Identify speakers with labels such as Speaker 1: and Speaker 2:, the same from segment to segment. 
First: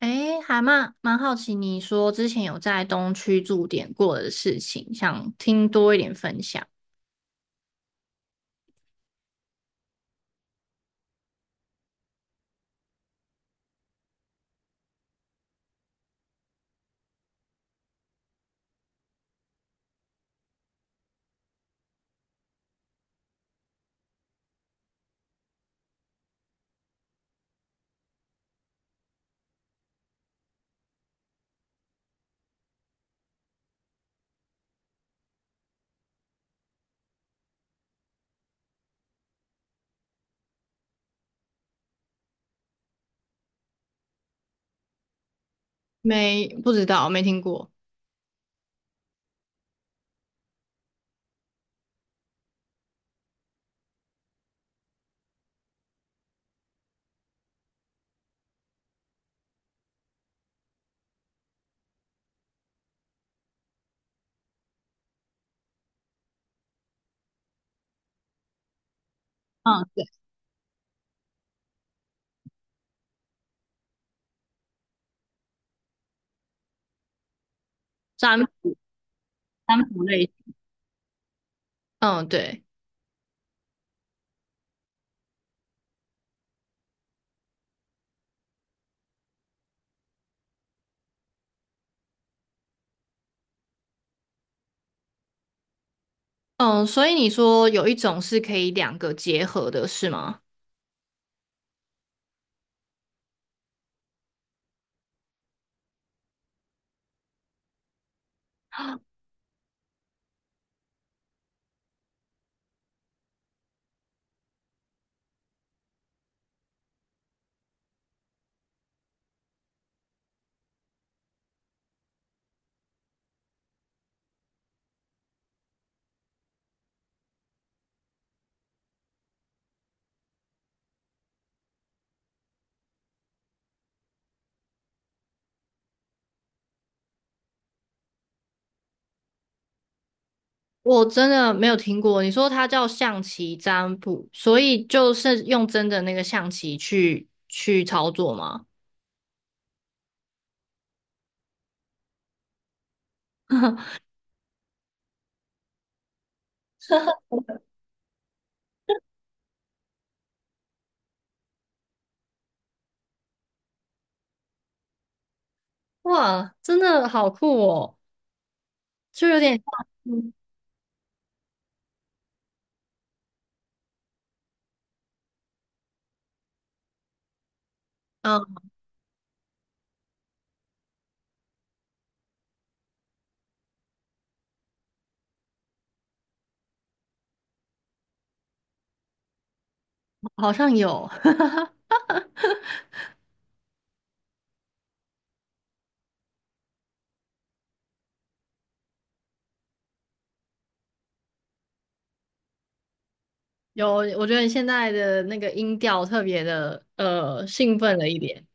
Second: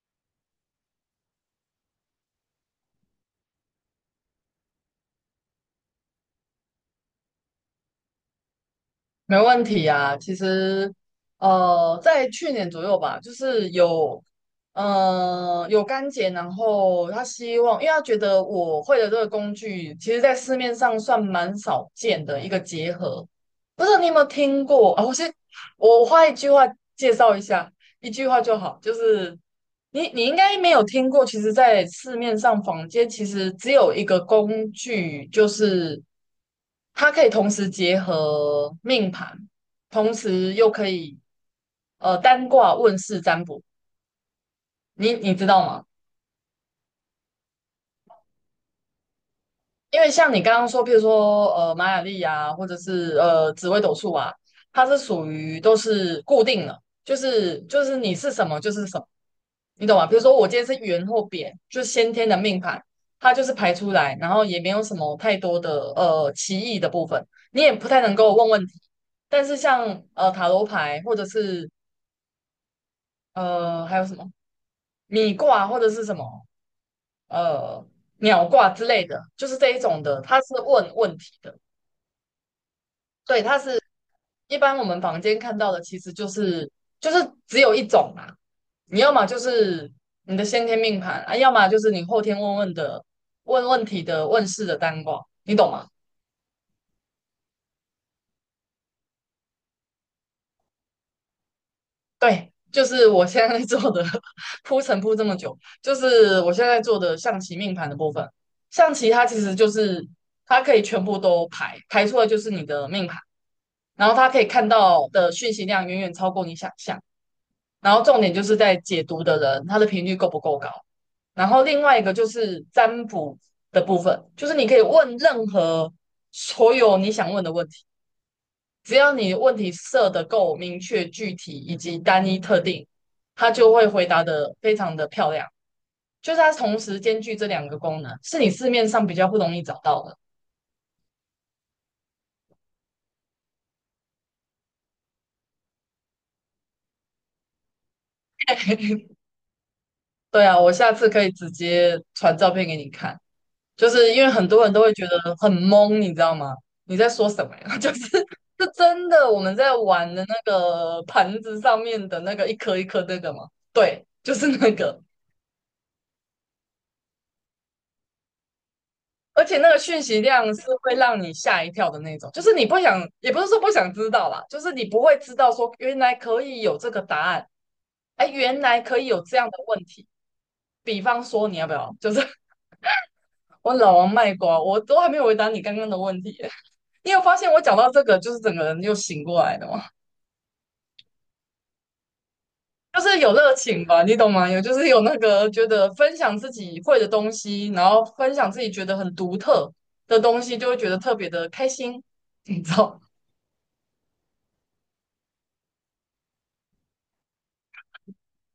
Speaker 1: 诶，还蛮好奇，你说之前有在东区驻点过的事情，想听多一点分享。
Speaker 2: 没问题啊，其实，在去年左右吧，就是有，有干姐，然后她希望，因为她觉得我会的这个工具，其实在市面上算蛮少见的一个结合。不知道你有没有听过啊？我先，我花一句话介绍一下，一句话就好，就是你应该没有听过，其实，在市面上坊间其实只有一个工具，就是它可以同时结合命盘，同时又可以单卦问世占卜。你知道吗？
Speaker 1: 没，不知道，没听过。
Speaker 2: 因为像你刚刚说，譬如说玛雅历啊，或者是紫微斗数啊，它是属于都是固定的，就是你是什么就是什么，你懂吗？比如说我今天是圆或扁，就是先天的命盘，它就是排出来，然后也没有什么太多的歧义的部分，你也不太能够问问题。但是
Speaker 1: 嗯，
Speaker 2: 像
Speaker 1: 对，
Speaker 2: 塔罗牌或者是还有什么米卦或者是什么呃
Speaker 1: 占
Speaker 2: 鸟卦
Speaker 1: 卜
Speaker 2: 之类的，就是这
Speaker 1: 占
Speaker 2: 一
Speaker 1: 卜
Speaker 2: 种的，
Speaker 1: 类
Speaker 2: 它
Speaker 1: 型。
Speaker 2: 是问问题的。
Speaker 1: 嗯，对，
Speaker 2: 对，它是一般我们房间看到的，其实就是只有一种嘛。你要么就是你的先天命盘啊，要么就是你后天问问的问世的单卦，你懂吗？
Speaker 1: 嗯，所以你说有一种是可以两个结合的，是吗？
Speaker 2: 对，就是我现在在做的 铺陈铺这么久，就是我现在在做的象棋命盘的部分。象棋它其实就是它可以全部都排出来，就是你的命盘，然后它可以看到的讯息量远远超过你想象。然后重点就是在解读的人，他的频率够不够高。然后另外一个就是占卜的部分，就是你可以问任何所有你想问的问题，只要你问题设的够明确、具体以及单一特定，他就会回答的非常的漂亮。就是它同时兼具这两个功能，是你市面上比较不容易找到的。
Speaker 1: 我真的没有听过。你说它叫象棋占卜，所以就是用真的那个象棋去操作吗？
Speaker 2: 对啊，我下次可以直接传照片给你看。就是因为很多人都会觉得很懵，你知道吗？你在说 什么呀？就是是真的我们在玩的那个盘子上面的那个一颗一颗那个吗？对，就是那个，
Speaker 1: 哇，真的好酷哦，就有
Speaker 2: 而
Speaker 1: 点
Speaker 2: 且
Speaker 1: 像，
Speaker 2: 那个讯息
Speaker 1: 嗯
Speaker 2: 量是会让你吓一跳的那种，就是你不想，也不是说不想知道啦，就是你不会知道说原来可以有这个答案，哎，原来可以有这样的问题。比方说，你要不要？就是 我老王卖瓜，我都还没有回答你刚刚的问题。你有发现我讲到这个，就是整个人又醒过来的吗？
Speaker 1: 好像有，
Speaker 2: 就是有热情吧，你懂吗？有就是有那个觉得分享自己会的东西，然后分享自己觉得很独特的东西，就会觉得特别的开心，你知道？
Speaker 1: 有，我觉得你现在的那个音调特别的兴奋了一点。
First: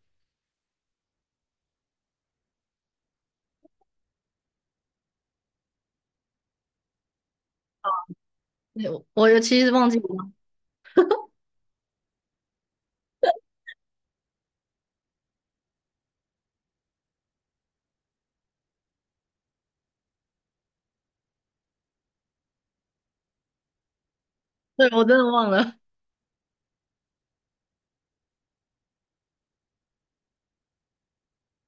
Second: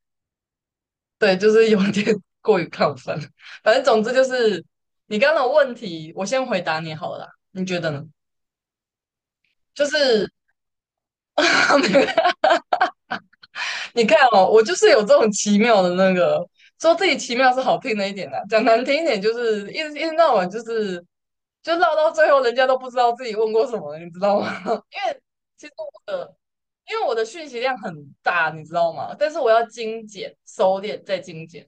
Speaker 2: 对，就是有点 过于亢奋。反正总之就是你刚刚的问题，我先回答你好了啦你觉得呢？
Speaker 1: 对我其实
Speaker 2: 就
Speaker 1: 忘记
Speaker 2: 是
Speaker 1: 了，
Speaker 2: 你看哦，我就是有这种奇妙的那个，说自己奇妙是好听的一点的，讲难听一点就是一直闹完，就是就闹到最后，人家都不知道自己问过什么了，你知道吗？
Speaker 1: 对，
Speaker 2: 因
Speaker 1: 我真
Speaker 2: 为
Speaker 1: 的忘
Speaker 2: 其实
Speaker 1: 了。
Speaker 2: 我的，因为我的讯息量很大，你知道吗？但是我要精简、收敛再精简，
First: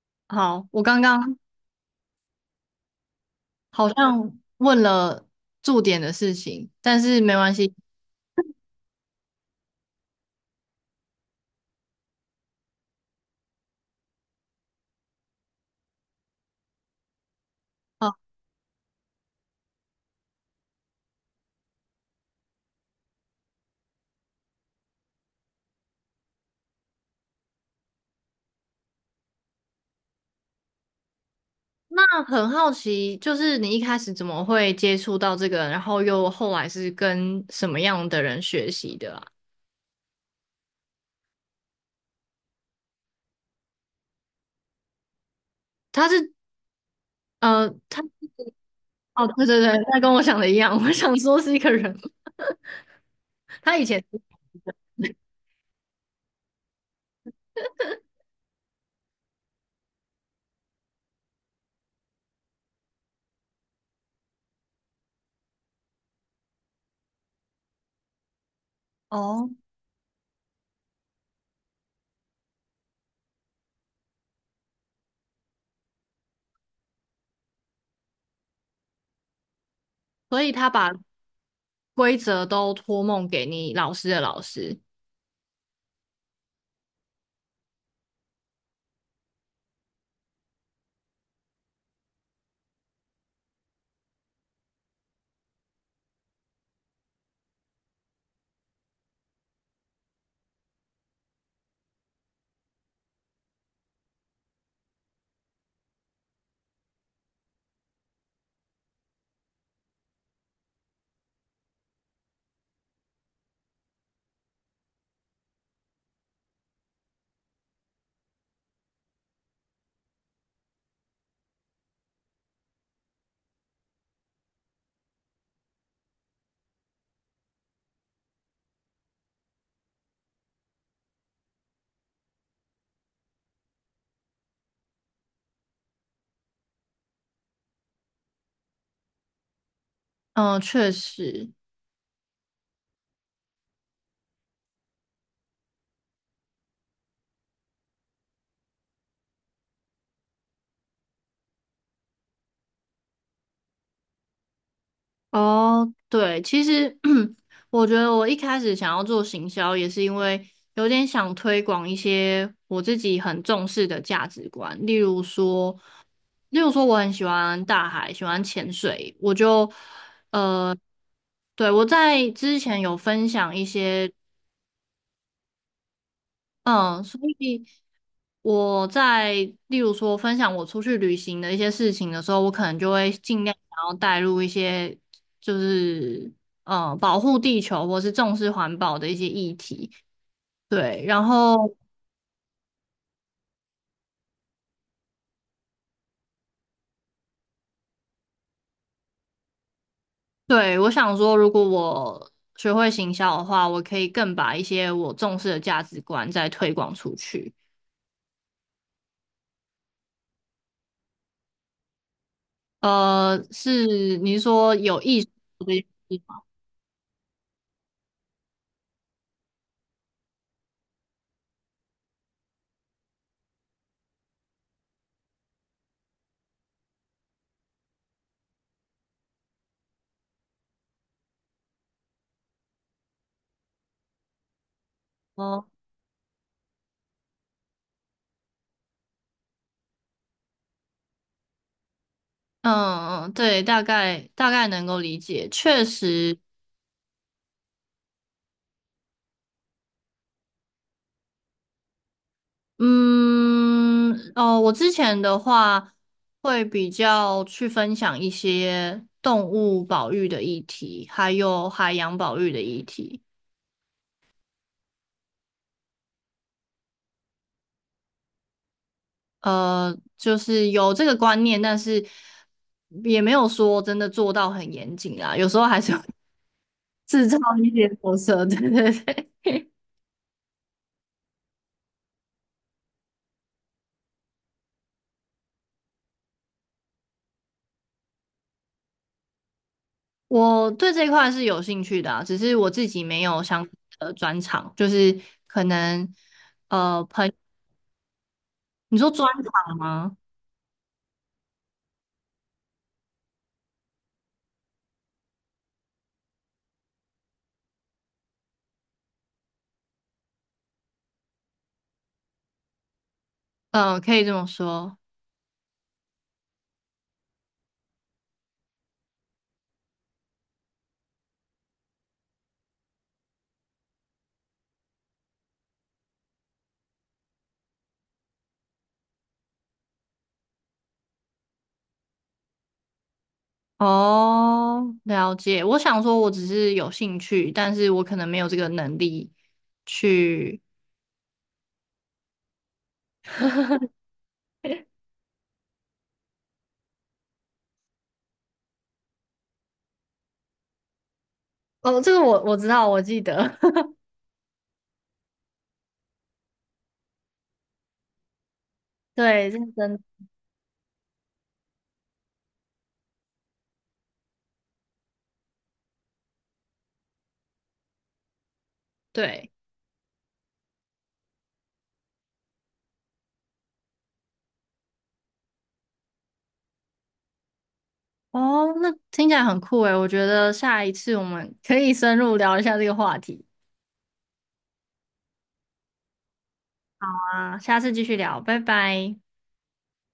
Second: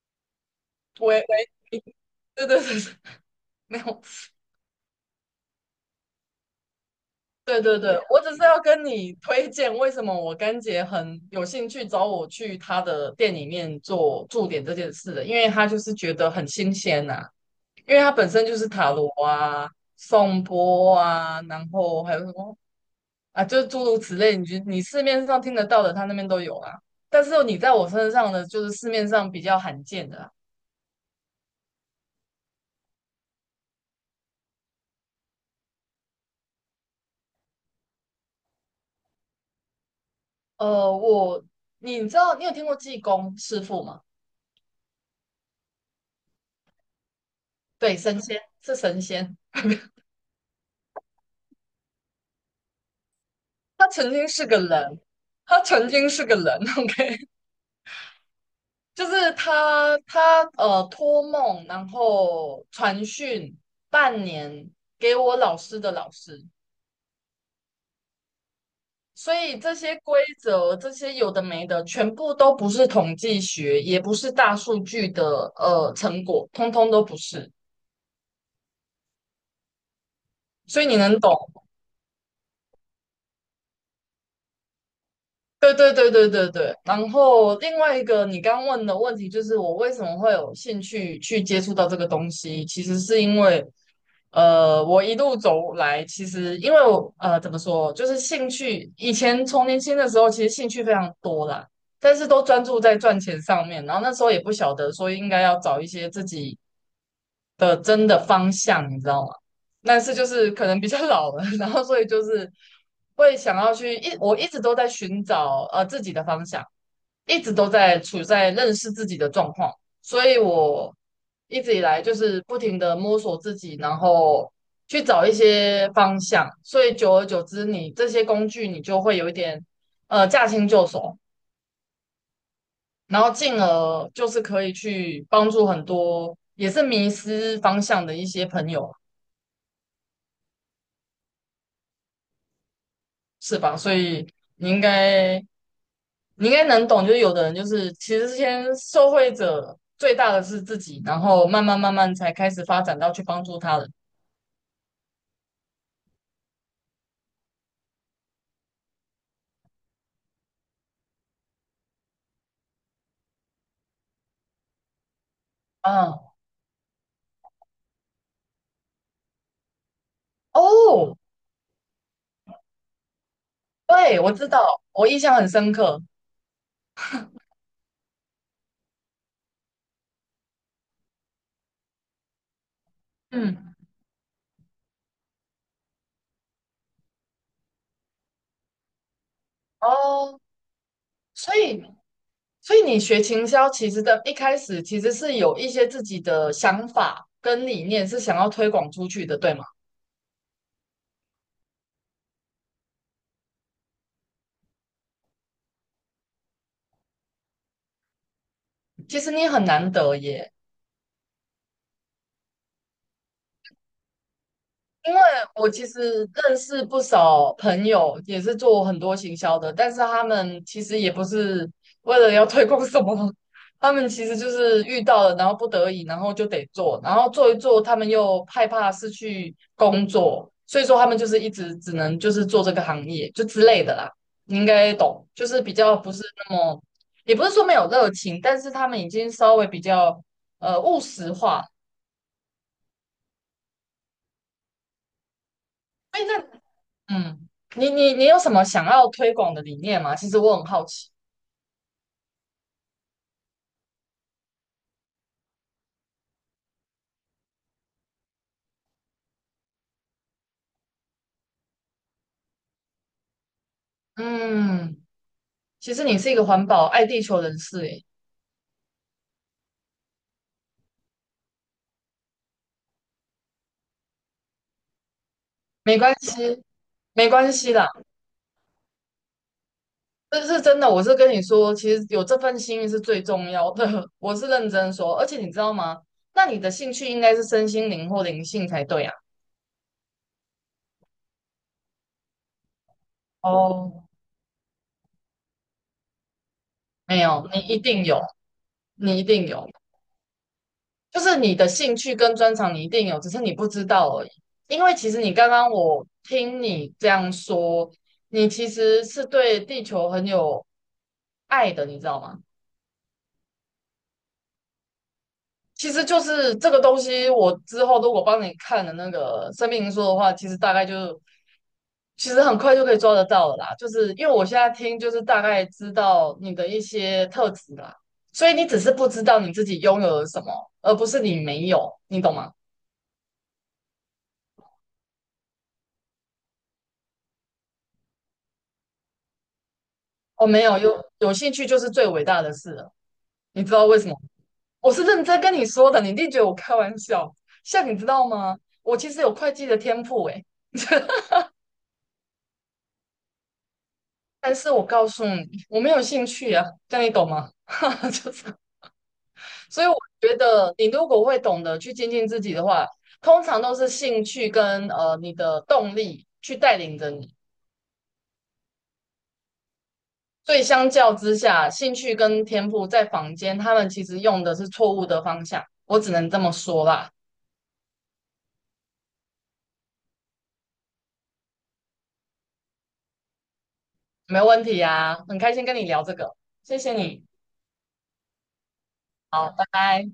Speaker 1: 好，我刚
Speaker 2: 喂
Speaker 1: 刚
Speaker 2: 喂，对对对，对没
Speaker 1: 好
Speaker 2: 有，
Speaker 1: 像问了驻点的事情，但是没关
Speaker 2: 对
Speaker 1: 系。
Speaker 2: 对对，我只是要跟你推荐为什么我干姐很有兴趣找我去她的店里面做驻点这件事的，因为她就是觉得很新鲜呐、因为它
Speaker 1: 哦，
Speaker 2: 本身就是塔罗啊、颂钵啊，然后还有什么啊，就是诸如此类，你就你市面上听得到的，他那边都有啊。但是你在我身上的，就是市面上比较罕见的啊
Speaker 1: 那很好奇，就是你一开始怎么会接触到这个，然后又后来是跟什么样的人学习的啊？
Speaker 2: 我你知道你有听过济公师傅吗？
Speaker 1: 他是
Speaker 2: 对，
Speaker 1: 他
Speaker 2: 神仙是神
Speaker 1: 哦，
Speaker 2: 仙，
Speaker 1: 对对对，他跟我想的一样，我想说是一个人，他以
Speaker 2: 他
Speaker 1: 前。
Speaker 2: 曾经是个人，他曾经是个人，OK，就是他托梦，然后传讯半年给我老师的老师。所
Speaker 1: 哦，
Speaker 2: 以这些规则，这些有的没的，全部都不是统计学，也不是大数据的成果，通通都不是。
Speaker 1: 所以他
Speaker 2: 所以
Speaker 1: 把
Speaker 2: 你能懂？
Speaker 1: 规则都托梦给你老师的老师。
Speaker 2: 对对对对对对，然后另外一个你刚问的问题就是我为什么会有兴趣去接触到这个东西，其实是因为，我一路走来，其实因为我怎么说，就是兴趣，以前从年轻的时候其实兴趣非常多啦，但是都专注在赚钱上面，然后那时候也不晓得说应该要找一些自己。的真的方向，你知道吗？但是就是可能比较老了，然后所以就是会想要去一，我一直都在寻找自己的方向，一直都在处在认识自己的状况，所以我一直以来就是不停的摸索自己，然后去找一些方向，所以久而久之你，这些工具你就会有一点驾轻就熟，然后进而就是可以去帮助很多也是迷失方向的一些朋友。
Speaker 1: 嗯，确实。
Speaker 2: 是吧？所以你应该你应该能懂，就是有的人就是其实先受惠者最大的是自己，然后慢慢慢慢才开始发展到去帮助他人。
Speaker 1: 哦，对，其实 我觉得我一开始想要做行销，也是因为有点想推广一些我自己很重视的价值观，例如说，
Speaker 2: 嗯，
Speaker 1: 例如说我很喜欢大海，喜欢潜水，我就呃，
Speaker 2: 哦，
Speaker 1: 对，我在之前有分享一些
Speaker 2: 对，我知道，我印象很深刻。
Speaker 1: 嗯，所以我在例如说分享我出去旅行的一些事情的时候，我可能就会尽量
Speaker 2: 嗯，
Speaker 1: 想要带入一些就是嗯，保护地球或是重视环保的一些议题。
Speaker 2: 哦，
Speaker 1: 对，然
Speaker 2: 所
Speaker 1: 后
Speaker 2: 以所以你学行销，其实的一开始其实是有一些自己的想法跟理念是想要推广出去的，对吗？
Speaker 1: 对我想说，如果我学会行销的话，我可以更把一些我重视的价值观再推广出去。
Speaker 2: 其实你很难得耶。
Speaker 1: 是你是说有意识
Speaker 2: 我
Speaker 1: 的？
Speaker 2: 其实认识不少朋友，也是做很多行销的，但是他们其实也不是为了要推广什么，他们其实就是遇到了，然后不得已，然后就得做，然后做一做，他们又害怕失去工作，所以说他们就是一直只能就是做这个行业就之类的啦，你应该懂，就是比较不是那么，也不是说没有热情，但是他们已经稍微比较务实化。
Speaker 1: 嗯嗯，对，大概能够理解，确
Speaker 2: 哎，
Speaker 1: 实，
Speaker 2: 那嗯，你有什么想要推广的理念吗？其实我很好奇。
Speaker 1: 嗯，哦，我之前的话会比较去分享一些动物保育的议题，还有海洋保育的议题，
Speaker 2: 嗯，其实你是一个环保爱地球人士，诶，
Speaker 1: 就是有这个观念，但是也没有说真的做到很严谨啦，有时候还是
Speaker 2: 没
Speaker 1: 会
Speaker 2: 关系，
Speaker 1: 制
Speaker 2: 没
Speaker 1: 造
Speaker 2: 关
Speaker 1: 一
Speaker 2: 系
Speaker 1: 些
Speaker 2: 啦，
Speaker 1: 破色，对对对。
Speaker 2: 这是真的。我是跟你说，其实有这份心是最重要的，我是认真说。而且你知道吗？那你的兴趣应该是身心灵或灵性才对啊。
Speaker 1: 我对这一块是有兴趣的啊只是我自己没有相关
Speaker 2: 哦，
Speaker 1: 的专长，就是可能呃，
Speaker 2: 没
Speaker 1: 朋，
Speaker 2: 有，你一定有，
Speaker 1: 你说
Speaker 2: 你一
Speaker 1: 专
Speaker 2: 定有。
Speaker 1: 长吗？
Speaker 2: 就是你的兴趣跟专长你一定有，只是你不知道而已。因为其实你刚刚我听你这样说，你其实是对地球很有爱的，你知道吗？
Speaker 1: 嗯、可以这么说。
Speaker 2: 其实就是这个东西，我之后如果帮你看了那个生命灵数的话，其实很快就可以抓得到了啦。就是因为我现在听，就是大概知道你的一些特质啦，所以你只是不知道你自己拥有了什么，而不是你没有，你懂吗？
Speaker 1: 哦，了解。我想说，我只是有兴趣，但是我可能没有这个能力
Speaker 2: 我
Speaker 1: 去。
Speaker 2: 没有，有兴趣就是最伟大的事了。你知道为什么？我是认真跟你说的，你一定觉得我开玩笑。像你知道吗？我其实有会计的天赋诶，
Speaker 1: 哦，这个我知道，我记得。
Speaker 2: 但是我告诉你，我没有兴趣啊，这样你懂吗？哈哈，就是，
Speaker 1: 对，认
Speaker 2: 所以我
Speaker 1: 真。
Speaker 2: 觉得你如果会懂得去精进自己的话，通常都是兴趣跟你的动力去带领着你。
Speaker 1: 对。
Speaker 2: 所以相较之下，兴趣跟天赋在坊间他们其实用的是错误的方向，我只能这么说啦。
Speaker 1: 哦，那听起来很酷诶，我觉得下一次我们可以深入聊一下这个话题
Speaker 2: 没问题啊，很开心跟你聊这个，谢谢你，
Speaker 1: 啊，下次继续聊，拜拜。
Speaker 2: 好，拜拜。